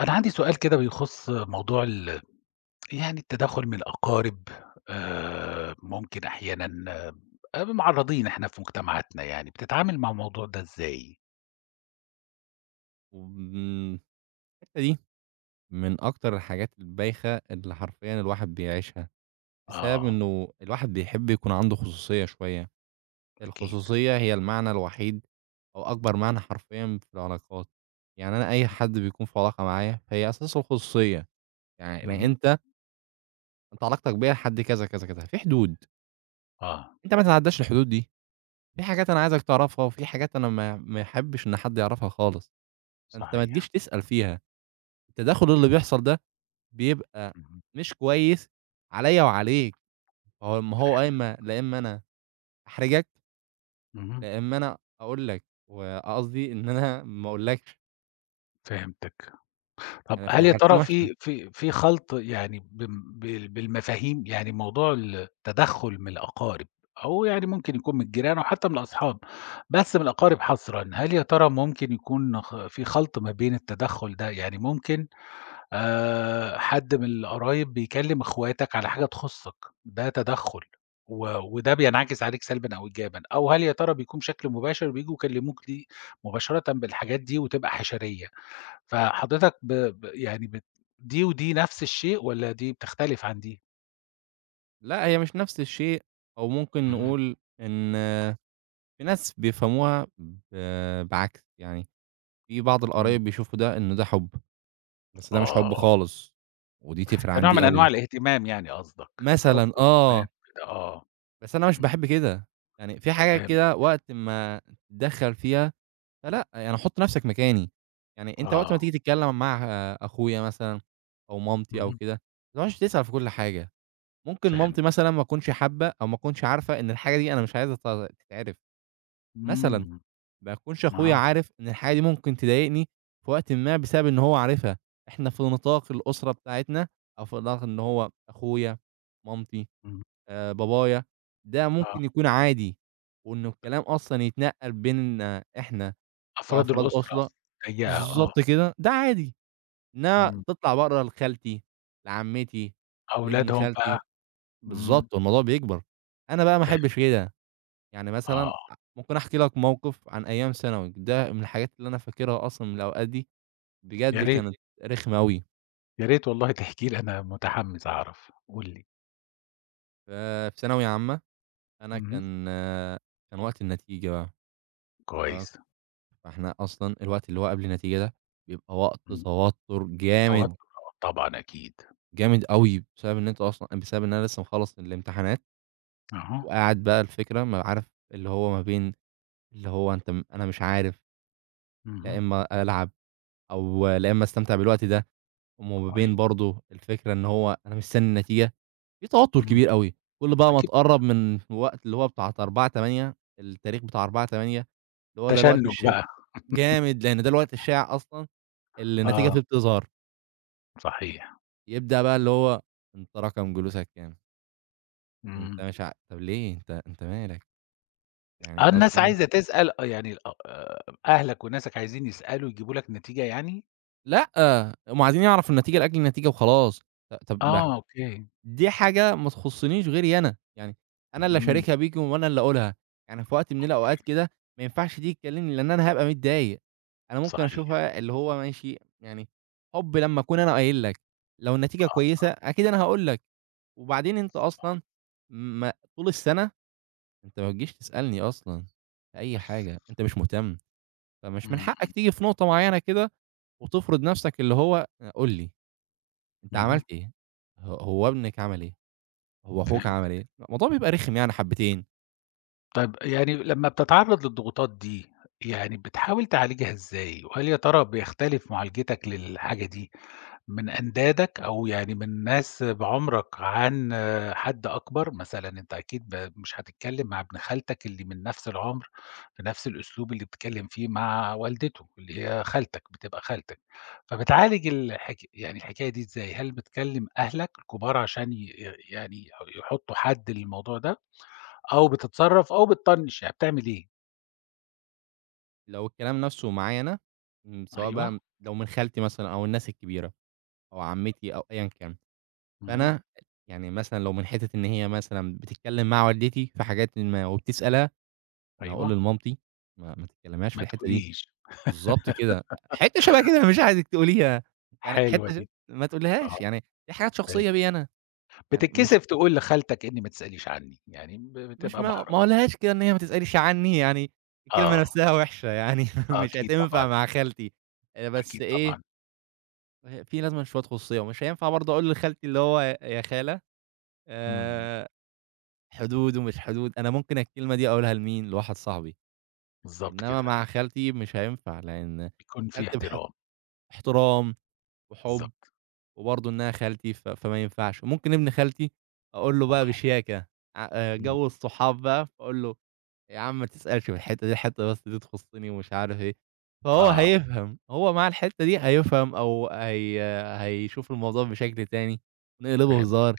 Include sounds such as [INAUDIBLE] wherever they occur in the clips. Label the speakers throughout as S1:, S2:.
S1: أنا عندي سؤال كده بيخُص موضوع ال يعني التدخُّل من الأقارب. ممكن أحيانًا، معرّضين إحنا في مجتمعاتنا، يعني، بتتعامل مع الموضوع ده إزاي؟
S2: وآمم الحتّة دي من أكتر الحاجات البايخة اللي حرفيًا الواحد بيعيشها، بسبب
S1: آه،
S2: إنه الواحد بيحب يكون عنده خصوصية شوية.
S1: أكيد.
S2: الخصوصية هي المعنى الوحيد أو أكبر معنى حرفيًا في العلاقات، يعني أنا أي حد بيكون في علاقة معايا فهي أساسه الخصوصية، يعني
S1: اهم.
S2: أنت علاقتك بيّا لحد كذا، كذا، كذا، في حدود،
S1: آه،
S2: أنت ما تتعداش الحدود دي. في حاجات أنا عايزك تعرفها وفي حاجات أنا ما احبش إن حد يعرفها خالص، فأنت ما
S1: صحيح.
S2: تجيش تسأل فيها. التداخل اللي بيحصل ده بيبقى
S1: اهم.
S2: مش كويس عليَّ وعليك، هو ما هو يا إمّا لا إمّا أنا أحرجك،
S1: اهم،
S2: لا إمّا أنا أقول لك، وقصدي إن أنا ما أقولكش.
S1: فهمتك. طب
S2: أنا في
S1: هل يا
S2: الحالتين
S1: ترى
S2: وحشة.
S1: في خلْط يعني بم بال بالمفاهيم؟ يعني موضوع التدخُّل من الأقارب أو يعني ممكن يكون من الجيران أو حتى من الأصحاب، بس من الأقارب حصرًا، هل يا ترى ممكن يكون في خلْط ما بين التدخُّل ده؟ يعني ممكن حد من القرايب بيكلِّم إخواتك على حاجة تخُصّك، ده تدخُّل و وده بينعكس عليك سلبًا أو إيجابًا، أو هل يا ترى بيكون بشكل مباشر بييجوا يكلِّموك دي مباشرةً بالحاجات دي وتبقى حشرية؟ فحضرتك ب ب يعني بت دي ودي نفس الشيء والّا دي بتختلف عن دي؟
S2: لأ، هي مش نفس الشيء، أو ممكن
S1: اهم،
S2: نقول إن في ناس بيفهموها بعكس، يعني في بعض
S1: إمم،
S2: القرايب بيشوفوا ده إنه ده حُب، بس ده مش
S1: آه،
S2: حُب خالص، ودي تفرق عن
S1: كنوع من
S2: دي
S1: أنواع
S2: أوي.
S1: الاهتمام يعني قصدك، حب
S2: مثلًا
S1: واهتمام
S2: آه،
S1: كده، آه،
S2: بس أنا مش
S1: إمم،
S2: باحب كده، يعني في حاجات
S1: فهمت،
S2: كده وقت ما تتدخّل فيها فلأ، يعني حُط نَفْسك مكاني. يعني أنت وقت
S1: آه،
S2: ما تيجي تتكلّم مع أخويا مثلًا أو مامتي أو
S1: اهم،
S2: كده، ما تقعدش تسأل في كل حاجة. ممكن
S1: فهمت،
S2: مامتي مثلًا ما تكونش حابّة أو ما تكونش عارفة إن الحاجة دي أنا مش عايزها تتعرف مثلًا،
S1: إمم،
S2: ما يكونش أخويا
S1: آه،
S2: عارف إن الحاجة دي ممكن تضايقني في وقتٍ ما بسبب إن هو عارفها. إحنا في نطاق الأسرة بتاعتنا أو في نطاق إن هو أخويا، مامتي،
S1: إمم،
S2: بابايا، ده
S1: آه،
S2: ممكن يكون عادي، وإنه الكلام أصلًا يتنقّل بيننا إحنا
S1: أفراد
S2: كأفراد
S1: الأسرة
S2: أسرة
S1: ضيّقة، آه،
S2: بالضبط كده، ده عادي. إنها
S1: إمم،
S2: تطلع برّه لخالتي، لعمتي، لابن
S1: أولادهم
S2: خالتي
S1: بقى، إمم،
S2: بالضبط، والموضوع بيكبر. أنا بقى ما
S1: فاهم،
S2: أحبش كده. يعني مثلًا
S1: آه،
S2: ممكن أحكي لك موقف عن أيام ثانوي، ده من الحاجات اللي أنا فاكرها أصلًا من الأوقات دي،
S1: يا
S2: بجد
S1: ريت.
S2: كانت رخمة أوي.
S1: يا ريت والله تحكي لي، أنا متحمس أعرف، قُل لي.
S2: ففي ثانوية عامة أنا
S1: اهم،
S2: كان وقت النتيجة بقى. ف
S1: كويس،
S2: فإحنا أصلًا الوقت اللي هو قبل النتيجة ده بيبقى وقت
S1: إمم،
S2: توتر
S1: توتر،
S2: جامد،
S1: آه، طبعًا أكيد.
S2: جامد أوي، بسبب إن أنت أصلًا بسبب إن أنا لسه مخلّص الامتحانات
S1: أها.
S2: وقاعد بقى الفكرة ما عارف اللي هو ما بين اللي هو أنت م أنا مش عارف لا
S1: اهم.
S2: إما ألعب أو لا إما أستمتع بالوقت ده، وما بين
S1: أيوه.
S2: برضه الفكرة إن هو أنا مستني النتيجة، في توتر
S1: إمم.
S2: كبير أوي. كل بقى ما
S1: أكيد
S2: تقرّب
S1: طبعًا.
S2: من الوقت اللي هو بتاعة 4/8، التاريخ بتاع 4/8 اللي هو ده الوقت
S1: تشنُّج
S2: الش
S1: بقى.
S2: جامد، لأن ده الوقت الشائع أصلًا اللي النتيجة
S1: آه،
S2: فيه بتظهر.
S1: صحيح.
S2: يبدأ بقى اللي هو أنت رقم جلوسك كام؟
S1: إمم.
S2: أنت مش ع طب ليه؟ أنت مالك؟ يعني
S1: آه،
S2: لو
S1: الناس عايزة
S2: سمحت.
S1: تسأل، آه، يعني الأ أهلك وناسك عايزين يسألوا يجيبوا لك نتيجة يعني؟
S2: لأ، هم عايزين يعرفوا النتيجة لأجل النتيجة وخلاص. طب ما
S1: آه، أوكي.
S2: دي حاجة ما تخصنيش غيري أنا، يعني أنا اللي
S1: إمم.
S2: أشاركها بيكم وأنا اللي أقولها. يعني في وقت من الأوقات كده ما ينفعش دي تكلمني، لإن أنا هابقى متضايق. أنا ممكن
S1: صحيح.
S2: أشوفها اللي هو ماشي يعني حُب لمّا أكون أنا قايل لك، لو النتيجة
S1: آه، صح،
S2: كويسة أكيد أنا هاقول لك. وبعدين أنت
S1: صح.
S2: أصلًا ما طول السنة أنت ما بتجيش تسألني أصلًا في أي حاجة، أنت مش مهتم. فمش
S1: إمم،
S2: من
S1: إمم.
S2: حقك تيجي في نقطة معيّنة كده وتفرض نَفْسك اللي هو قُل لي أنت
S1: اهم.
S2: عملت إيه؟ هو ابنِك عمل إيه؟ هو أخوك عمل
S1: فهمت.
S2: إيه؟ الموضوع بيبقى رخم يعني حبّتين.
S1: طيب يعني لمّا بتتعرّض للضغوطات دي، يعني بتحاول تعالجها إزاي؟ وهل يا ترى بيختلف معالجتك للحاجة دي من أندادك أو يعني من ناس بعُمرك، عن حد أكبر؟ مثلًا أنت أكيد مش هتتكلّم مع ابن خالتك اللي من نفس العُمر بنفس الأسلوب اللي بتتكلّم فيه مع والدته، اللي هي خالتك، بتبقى خالتك. فبتعالج الحكاية دي إزاي؟ هل بتكلّم أهلك الكبار عشان ي يعني يح يحطّوا حد للموضوع ده، أو بتتصرّف، أو بتطنّش، يعني بتعمل إيه؟
S2: لو الكلام نَفْسه معايا أنا إمم، سواء بقى
S1: أيوه،
S2: لو من خالتي مثلًا أو الناس الكبيرة أو عمّتي أو أيًا كان،
S1: اهم،
S2: فأنا يعني مثلًا لو من حتّة إن هي مثلًا بتتكلّم مع والدتي في حاجاتٍ ما وبتسألها، فأنا هاقول
S1: أيوه،
S2: لمامتي ما تتكلّميهاش في
S1: ما
S2: الحتّة دي.
S1: تقوليش،
S2: بالضبط كده، حتّة شبه كده مش عايزِك تقوليها، يعني
S1: حلوة
S2: حتّة ش
S1: دي،
S2: ما
S1: آه،
S2: تقوليهاش، يعني دي حاجات
S1: فهمت.
S2: شخصية بيّا أنا. يعني مش
S1: بتتكسف تقول لخالتك إني ما تسأليش عني، يعني
S2: مش
S1: بتبقى
S2: ما
S1: محرج.
S2: ما اقولهاش كده إن هي ما تسأليش عنّي، يعني الكلمة
S1: آه،
S2: نفسها وِحشة يعني [LAUGHS] مش
S1: أكيد طبعًا،
S2: هتنفع مع خالتي. بس
S1: أكيد
S2: إيه،
S1: طبعًا.
S2: في لازمًا شوية خصوصية، ومش هينفع برضه أقول لخالتي اللي هو يا خالة
S1: إمم،
S2: آآ حدود ومش حدود. أنا ممكن الكلمة دي أقولها لمين، لواحد صاحبي،
S1: بالضبط
S2: إنّما
S1: كده،
S2: مع خالتي مش هينفع، لإن
S1: بيكون في
S2: خالتي بح
S1: احترام،
S2: احترام وحُب.
S1: بالضبط،
S2: وبرضه إنها خالتي فما ينفعش. وممكن ابن خالتي أقول له
S1: آه،
S2: بقى بشياكة ع
S1: إمم،
S2: جو الصحاب بقى، فأقول له يا عم ما تسألش في الحتّة دي، الحتّة بس دي تخصّني ومش عارف إيه. فهو
S1: آه،
S2: هيفهم، هو مع الحتّة دي هيفهم أو هي هيشوف الموضوع بشكل تاني، نقلبه
S1: فهمت،
S2: هزار.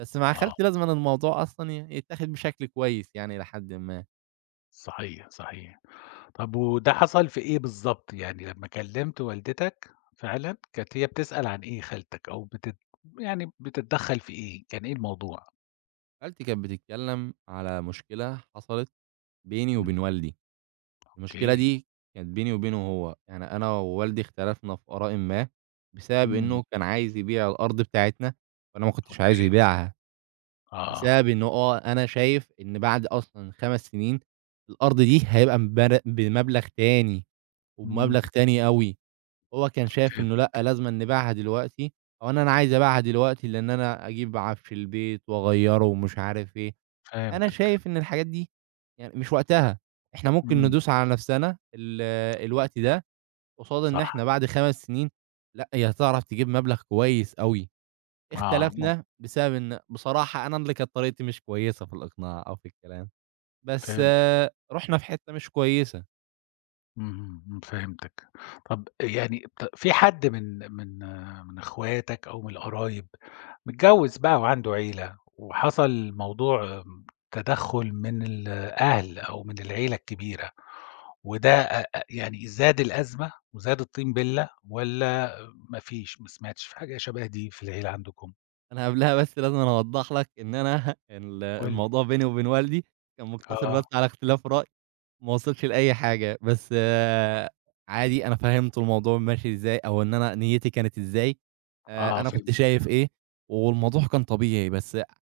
S2: بس مع
S1: آه،
S2: خالتي لازمًا الموضوع أصلًا يتاخد بشكل كويس يعني إلى حدٍ ما.
S1: صحيح، صحيح. طب وده حصل في إيه بالضبط؟ يعني لمّا كلمت والدتك فعلًا، كانت هي بتسأل عن إيه خالتك؟ أو بتت يعني بتتدخل في إيه؟ كان إيه الموضوع؟
S2: خالتي كانت بتتكلّم على مشكلة حصلت بيني
S1: إمم،
S2: وبين والدي. المشكلة
S1: أوكي،
S2: دي كانت بيني وبينه هو، يعني أنا ووالدي اختلفنا في آراءٍ ما، بسبب
S1: إمم،
S2: إنه كان عايز يبيع الأرض بتاعتنا، وأنا ما كنتش عايزه
S1: أوكي،
S2: يبيعها،
S1: آه،
S2: بسبب إنه أنا شايف إن بعد أصلًا 5 سنين الأرض دي هيبقى بمبلغ تاني،
S1: إمم،
S2: وبمبلغ تاني أوي. هو كان شايف إنه
S1: فهمت،
S2: لأ، لازمًا نبيعها دلوقتي، أو إن أنا عايز أبيعها دلوقتي لإن أنا أجيب عفش البيت وأغيّره ومش عارف إيه. أنا
S1: فهمتك،
S2: شايف إن الحاجات دي يعني مش وقتها، إحنا ممكن
S1: إمم،
S2: ندوس على نفسنا الوقت ده قصاد إن
S1: صح.
S2: إحنا بعد 5 سنين، لأ، هي هتعرف تجيب مبلغ كويس أوي.
S1: آه،
S2: اختلفنا بسبب إن بصراحة أنا اللي كانت طريقتي مش كويسة في الإقناع أو في الكلام، بس
S1: فهمتِك،
S2: آه، رُحنا في حتّة مش كويسة.
S1: اهم، إمم، فهمتِك. طَب يعني ط في حد من من إخواتك أو من القرايب متجوّز بقى وعنده عيلة، وحصل موضوع، آه، تدخُّل من الأهل أو من العيلة الكبيرة، وده أ أ يعني زاد الأزمة وزاد الطين بِلّة؟ والّا ما فيش، ما سمعتش في حاجة شبه دي في العيلة عندكم؟
S2: أنا قبلها بس لازمًا أوضّح لك إن أنا [LAUGHS]
S1: قُل لي.
S2: الموضوع بيني وبين والدي كان مقتصر بس
S1: آه،
S2: على اختلاف رأي. ما وصلش لأي حاجة، بس آه، عادي أنا فهّمته الموضوع ماشي إزاي، أو إن أنا نيّتي كانت إزاي،
S1: آه
S2: أنا كنت
S1: فهمتِك،
S2: شايف إيه، والموضوع كان طبيعي، بس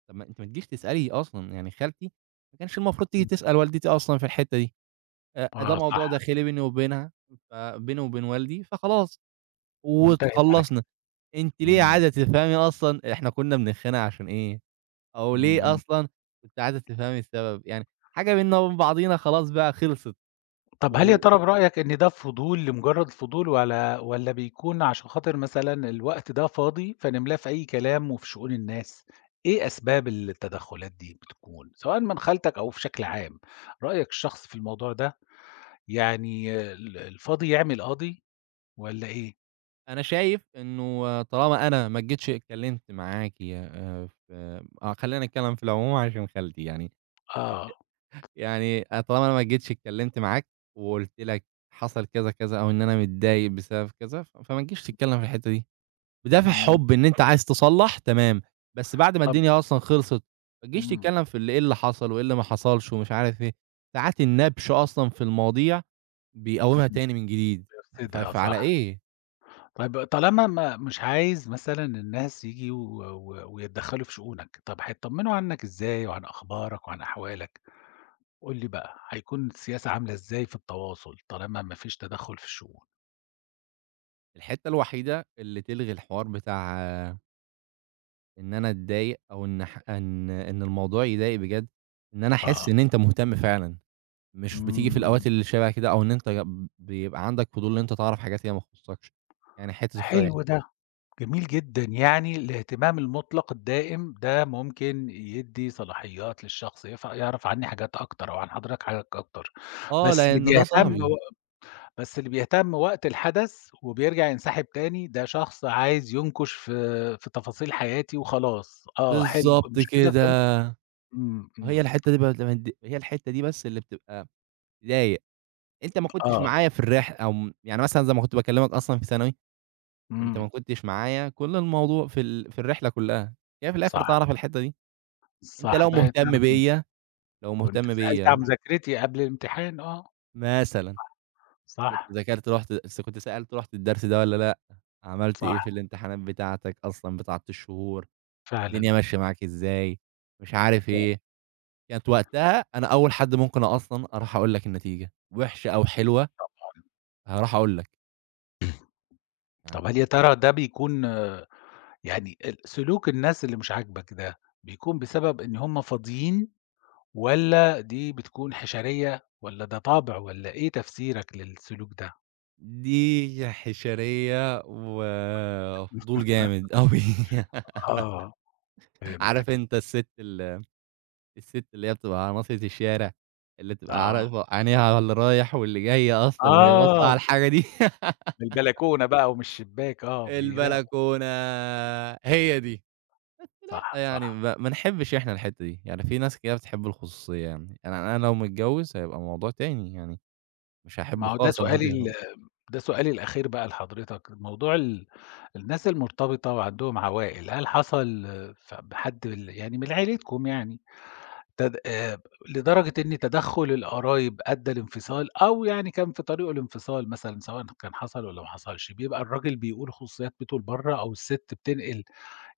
S2: طَب ما أنتِ ما تجيش تسألي أصلًا. يعني خالتي ما كانش المفروض تيجي
S1: إمم،
S2: تسأل والدتي أصلًا في الحتّة دي. ده
S1: آه صح،
S2: موضوع داخلي بيني وبينها، فبيني وبين والدي، فخلاص
S1: انتهت على كده.
S2: واتخلّصنا. أنتِ ليه
S1: إمم،
S2: عايزة تفهمي أصلًا إحنا كنّا بنتخانق عشان إيه، أو
S1: إمم،
S2: ليه
S1: إمم.
S2: أصلًا كنتِ عايزة تفهمي السبب، يعني حاجة بيننا وبين بعضينا خلاص بقى خلصت.
S1: طب هل يا
S2: و
S1: ترى برأيك إن ده فضول لمجرد الفضول، والّا بيكون عشان خاطر مثلًا الوقت ده فاضي فنملاه في أي كلام وفي شؤون الناس؟ إيه أسباب التدخلات دي بتكون، سواء من خالتك أو بشكل عام؟ رأيك الشخصي في الموضوع ده؟ يعني الفاضي يعمل قاضي والّا إيه؟
S2: أنا شايف إنه طالما أنا ما جيتش اتكلمت معاكِ في آه، خلّينا نتكلم في العموم عشان خالتي يعني.
S1: آه،
S2: يعني طالما أنا ما جيتش اتكلمت معاك وقُلت لك حصل كذا، كذا أو إن أنا متضايق بسبب كذا، فما تجيش تتكلم في الحتّة دي، بدافع
S1: إمم،
S2: حُب إن أنت عايز تصلّح تمام. بس بعد ما
S1: طب
S2: الدنيا أصلًا خلصت، ما تجيش
S1: إمم،
S2: تتكلم في اللي إيه اللي حصل وإيه اللي ما حصلش ومش عارف إيه. ساعات النَبْش أصلًا في المواضيع بيقوّمها
S1: إمم،
S2: تاني من جديد.
S1: بيفسدها
S2: فعلى
S1: صح.
S2: إيه؟
S1: طيب طالما ما مش عايز مثلًا الناس ييجوا و و ويتدخلوا في شؤونك، طب هيتطمنوا عنك إزاي، وعن أخبارك وعن أحوالك؟ قُل لي بقى، هيكون السياسة عاملة إزاي في التواصل طالما ما فيش تدخُّل في الشؤون؟
S2: الحتّة الوحيدة اللي تلغي الحوار بتاع إن أنا أتضايق أو إن ح إن إن الموضوع يضايق بجد، إن أنا أحس
S1: آه.
S2: إن أنت مهتم فعلًا. مش بتيجي في
S1: إمم،
S2: الأوقات اللي شبه كده أو إن أنت بيبقى عندك فضول إن أنت تعرف حاجات هي ما تخصكش. يعني حتّة الخ
S1: حلو ده، جميل جدًا. يعني الاهتمام المُطلق الدائم ده ممكن يدّي صلاحيات للشخص يعرف عني حاجات أكتر، أو عن حضرتك حاجات أكتر.
S2: آه،
S1: بس اللي
S2: لإن ده [LAUGHS]
S1: بيهتم
S2: صاحبي.
S1: و بس اللي بيهتم وقت الحدث وبيرجع ينسحب تاني، ده شخص عايز ينكُش في تفاصيل حياتي وخلاص. آه حلو،
S2: بالضبط
S1: مش كده فهمت.
S2: كده.
S1: إمم، إمم،
S2: هي الحتّة دي بس اللي بتبقى تضايق. أنت ما كنتش
S1: آه،
S2: معايا في الرحلة أو يعني مثلًا زي ما كنت باكلّمك أصلًا في ثانوي. أنت
S1: إمم،
S2: ما كنتش معايا، كل الموضوع في في الرحلة كُلّها. هي في الآخر
S1: صح.
S2: تعرف الحتّة دي. أنت
S1: صح،
S2: لو
S1: ده
S2: مهتم
S1: تعرف إن
S2: بيّا، لو
S1: كنت
S2: مهتم
S1: سألت عن
S2: بيّا
S1: مذاكرتي قبل الامتحان، آه،
S2: مثلًا كنت
S1: صح،
S2: ذاكرت رُحت كنت سألت رُحت الدرس ده والّا لأ، عملت
S1: صح
S2: إيه في الامتحانات بتاعتك أصلًا بتاعة الشهور، الدنيا
S1: فعلًا،
S2: ماشية معاك إزاي، مش عارف
S1: فعلًا.
S2: إيه. كانت وقتها أنا أول حد ممكن أصلًا أروح أقول لك النتيجة، وِحشة أو حلوة هاروح أقول لك، يعني
S1: طب هل يا ترى ده بيكون آه، يعني سلوك الناس اللي مش عاجبك ده، بيكون بسبب إن هم فاضيين، والّا دي بتكون حشرية، والّا ده طبع، والّا إيه تفسيرك للسلوك ده؟
S2: دي حشرية وفضول جامد أوي [LAUGHS]
S1: آه،
S2: عارف
S1: فهمتك،
S2: أنت السِت ال الست اللي هي بتبقى على ناصية الشارع، اللي تبقى
S1: آه،
S2: عارفة عينيها على اللي رايح واللي جاي أصلًا وهي باصة على
S1: آه،
S2: الحاجة دي. [LAUGHS]
S1: من البلكونة بقى ومن الشباك آه، بيراقبوا،
S2: البلكونة، هي دي.
S1: صح،
S2: يعني
S1: صح.
S2: ما نحبّش إحنا الحتّة دي. يعني في ناس كده بتحب الخصوصية يعني، أنا لو متجوّز هيبقى موضوع تاني، يعني مش
S1: ما
S2: هاحب
S1: هو ده
S2: خالص إن حد يعرف.
S1: سؤالي، ده سؤالي الأخير بقى لحضرتك. موضوع الناس المرتبطة وعندهم عوائل، هل حصل آه، ف بحد ال يعني من عيلتكم يعني تد لدرجة إن تدخُّل القرايب أدّى لانفصال، أو يعني كان في طريقه الانفصال مثلًا، سواء كان حصل والّا ما حصلش، بيبقى الراجل بيقول خصوصيات بيته لبرّه، أو الست بتنقل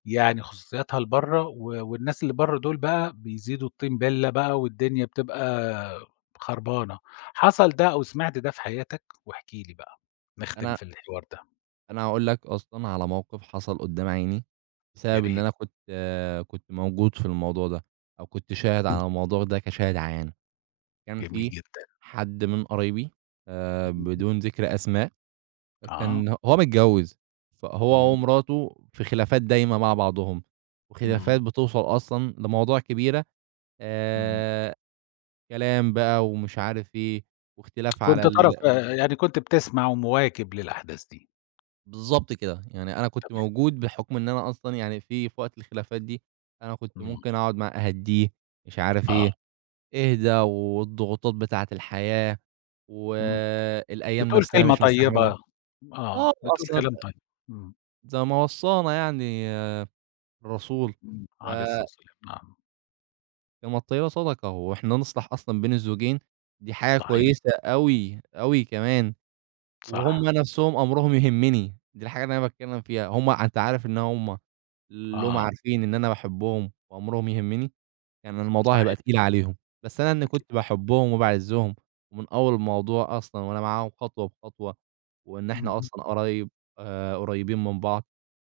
S1: يعني خصوصياتها لبرّه، والناس اللي برّه دول بقى بيزيدوا الطين بِلّة بقى، والدنيا بتبقى خربانة. حصل ده أو سمعت ده في حياتك؟ واحكِ لي بقى، نختم
S2: أنا
S1: في الحوار ده،
S2: أنا هاقول لك أصلًا على موقف حصل قدّام عيني،
S1: يا
S2: بسبب إن
S1: ريت.
S2: أنا كنت موجود في الموضوع ده، أو كنت شاهد على الموضوع ده كشاهد عيان. كان
S1: جميل
S2: في
S1: جدًا.
S2: حد من قرايبي
S1: اهم.
S2: بدون ذكر أسماء.
S1: آه.
S2: كان هو متجوّز، فهو
S1: إمم.
S2: ومراته في خلافات دايمة مع بعضهم،
S1: إمم.
S2: وخلافات بتوصل أصلًا لمواضيع كبيرة
S1: إمم.
S2: آآ كلام بقى ومش عارف إيه، واختلاف على
S1: كنت طرف يعني كنت بتسمع ومواكب للأحداث دي.
S2: بالضبط كده، يعني أنا كنت
S1: تمام.
S2: موجود بحكم إن أنا أصلًا يعني في وقت الخلافات دي. أنا كنت
S1: إمم.
S2: ممكن أقعد مع أهدّيه، مش عارف
S1: آه.
S2: إيه، اهدى والضغوطات بتاعة الحياة
S1: إمم.
S2: والأيام
S1: بتقول
S2: نفسها
S1: كلمة
S2: مش [LAUGHS] مستحملها.
S1: طيبة. آه.
S2: آه،
S1: بتقول
S2: أصل
S1: كلام طيب. إمم.
S2: زي ما وصّانا يعني الرسول،
S1: إمم. عليه الصلاة
S2: فكما
S1: والسلام. نعم.
S2: الطيبة صدقة، وإحنا نصلح أصلًا بين الزوجين دي حاجة
S1: صحيح.
S2: كويسة أوي، أوي كمان. وهُم
S1: صح.
S2: نَفْسهم أمرهم يهمّني، دي الحاجة اللي أنا باتكلّم فيها، هُم أنت عارف إن هُم
S1: آه.
S2: عارفين إن أنا باحبهم وأمرهم يهمّني. يعني الموضوع هيبقى
S1: صحيح،
S2: تقيل عليهم، بس أنا إنّي
S1: أكيد
S2: كنت
S1: طبعًا.
S2: باحبهم وباعزّهم ومن أول الموضوع أصلًا وأنا معاهم خطوة بخطوة، وإن إحنا
S1: اهم.
S2: أصلًا قرايب قريّبين من بعض،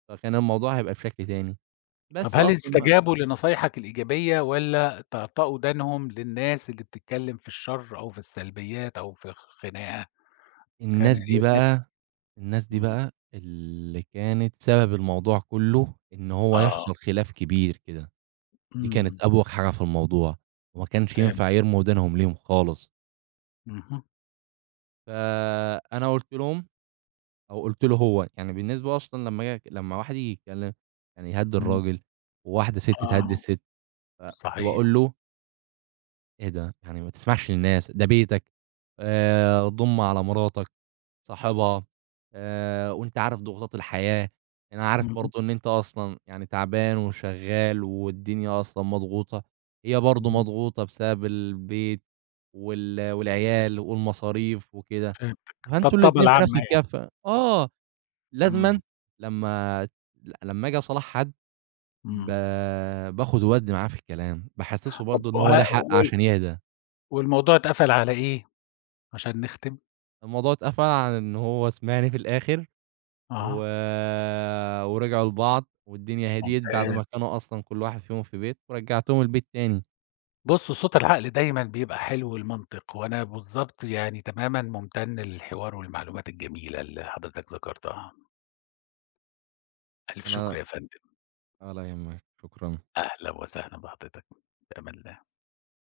S2: فكان الموضوع هيبقى بشكل تاني.
S1: طب
S2: بس
S1: هل
S2: أصلًا بقى
S1: استجابوا لنصايحك الإيجابية، والّا طأطأوا ودانهم للناس اللي بتتكلم في الشر أو في السلبيات أو في الخناقة؟ كان
S2: الناس دي
S1: إيه النتي.
S2: بقى الناس دي
S1: إمم.
S2: بقى اللي كانت سبب الموضوع كُلّه، إن هو
S1: آه.
S2: يحصل خلاف كبير كده. دي كانت
S1: إمم.
S2: أبوخ حاجة في الموضوع، وما كانش ينفع
S1: فهمت.
S2: يرموا ودانهم ليهم خالص.
S1: اهم.
S2: فأنا قُلت لهم أو قُلت له هو، يعني بالنسبة أصلًا لمّا آجي لمّا واحد ييجي يتكلم يعني يهدّي
S1: إمم.
S2: الراجل، وواحدة ست تهدّي
S1: آه،
S2: الست، فكنت
S1: صحيح.
S2: باقول له: "إيه ده! يعني ما تسمعش للناس، ده بيتك، ضُم على مراتك." صاحبها، وأنت عارف ضغوطات الحياة، أنا عارف
S1: اهم.
S2: برضه إن أنت أصلًا يعني تعبان وشغّال والدنيا أصلًا مضغوطة، هي برضه
S1: إمم.
S2: مضغوطة بسبب البيت والعيال والمصاريف وكده.
S1: فهمتك.
S2: فأنتم
S1: الطبطبة
S2: الاتنين في نفس
S1: العامة يعني.
S2: الكفّة آه،
S1: إمم.
S2: لازمًا لمّا لمّا آجي أصالح حد ب
S1: إمم.
S2: باخد وأدّي معاه في الكلام، باحسّسه
S1: طب
S2: برضه
S1: آه.
S2: إن هو ليه
S1: وه
S2: حق
S1: وال
S2: عشان يهدى.
S1: والموضوع اتقفل على إيه عشان نختم؟
S2: الموضوع اتقفل على إن هو سمعني في الآخر و
S1: أها.
S2: ورجعوا لبعض والدنيا هديت بعد
S1: ممتاز.
S2: ما كانوا أصلًا كل واحد فيهم في بيت، ورجّعتهم البيت تاني.
S1: بُص، صوت العقل دايمًا بيبقى حلو المنطق، وأنا بالضبط يعني تمامًا ممتن للحوار والمعلومات الجميلة اللي حضرتك ذكرتها. ألف شكر
S2: أنا
S1: يا فندم.
S2: ولا يهمك، شكرًا.
S1: أهلًا وسهلًا بحضرتك. في أمان الله.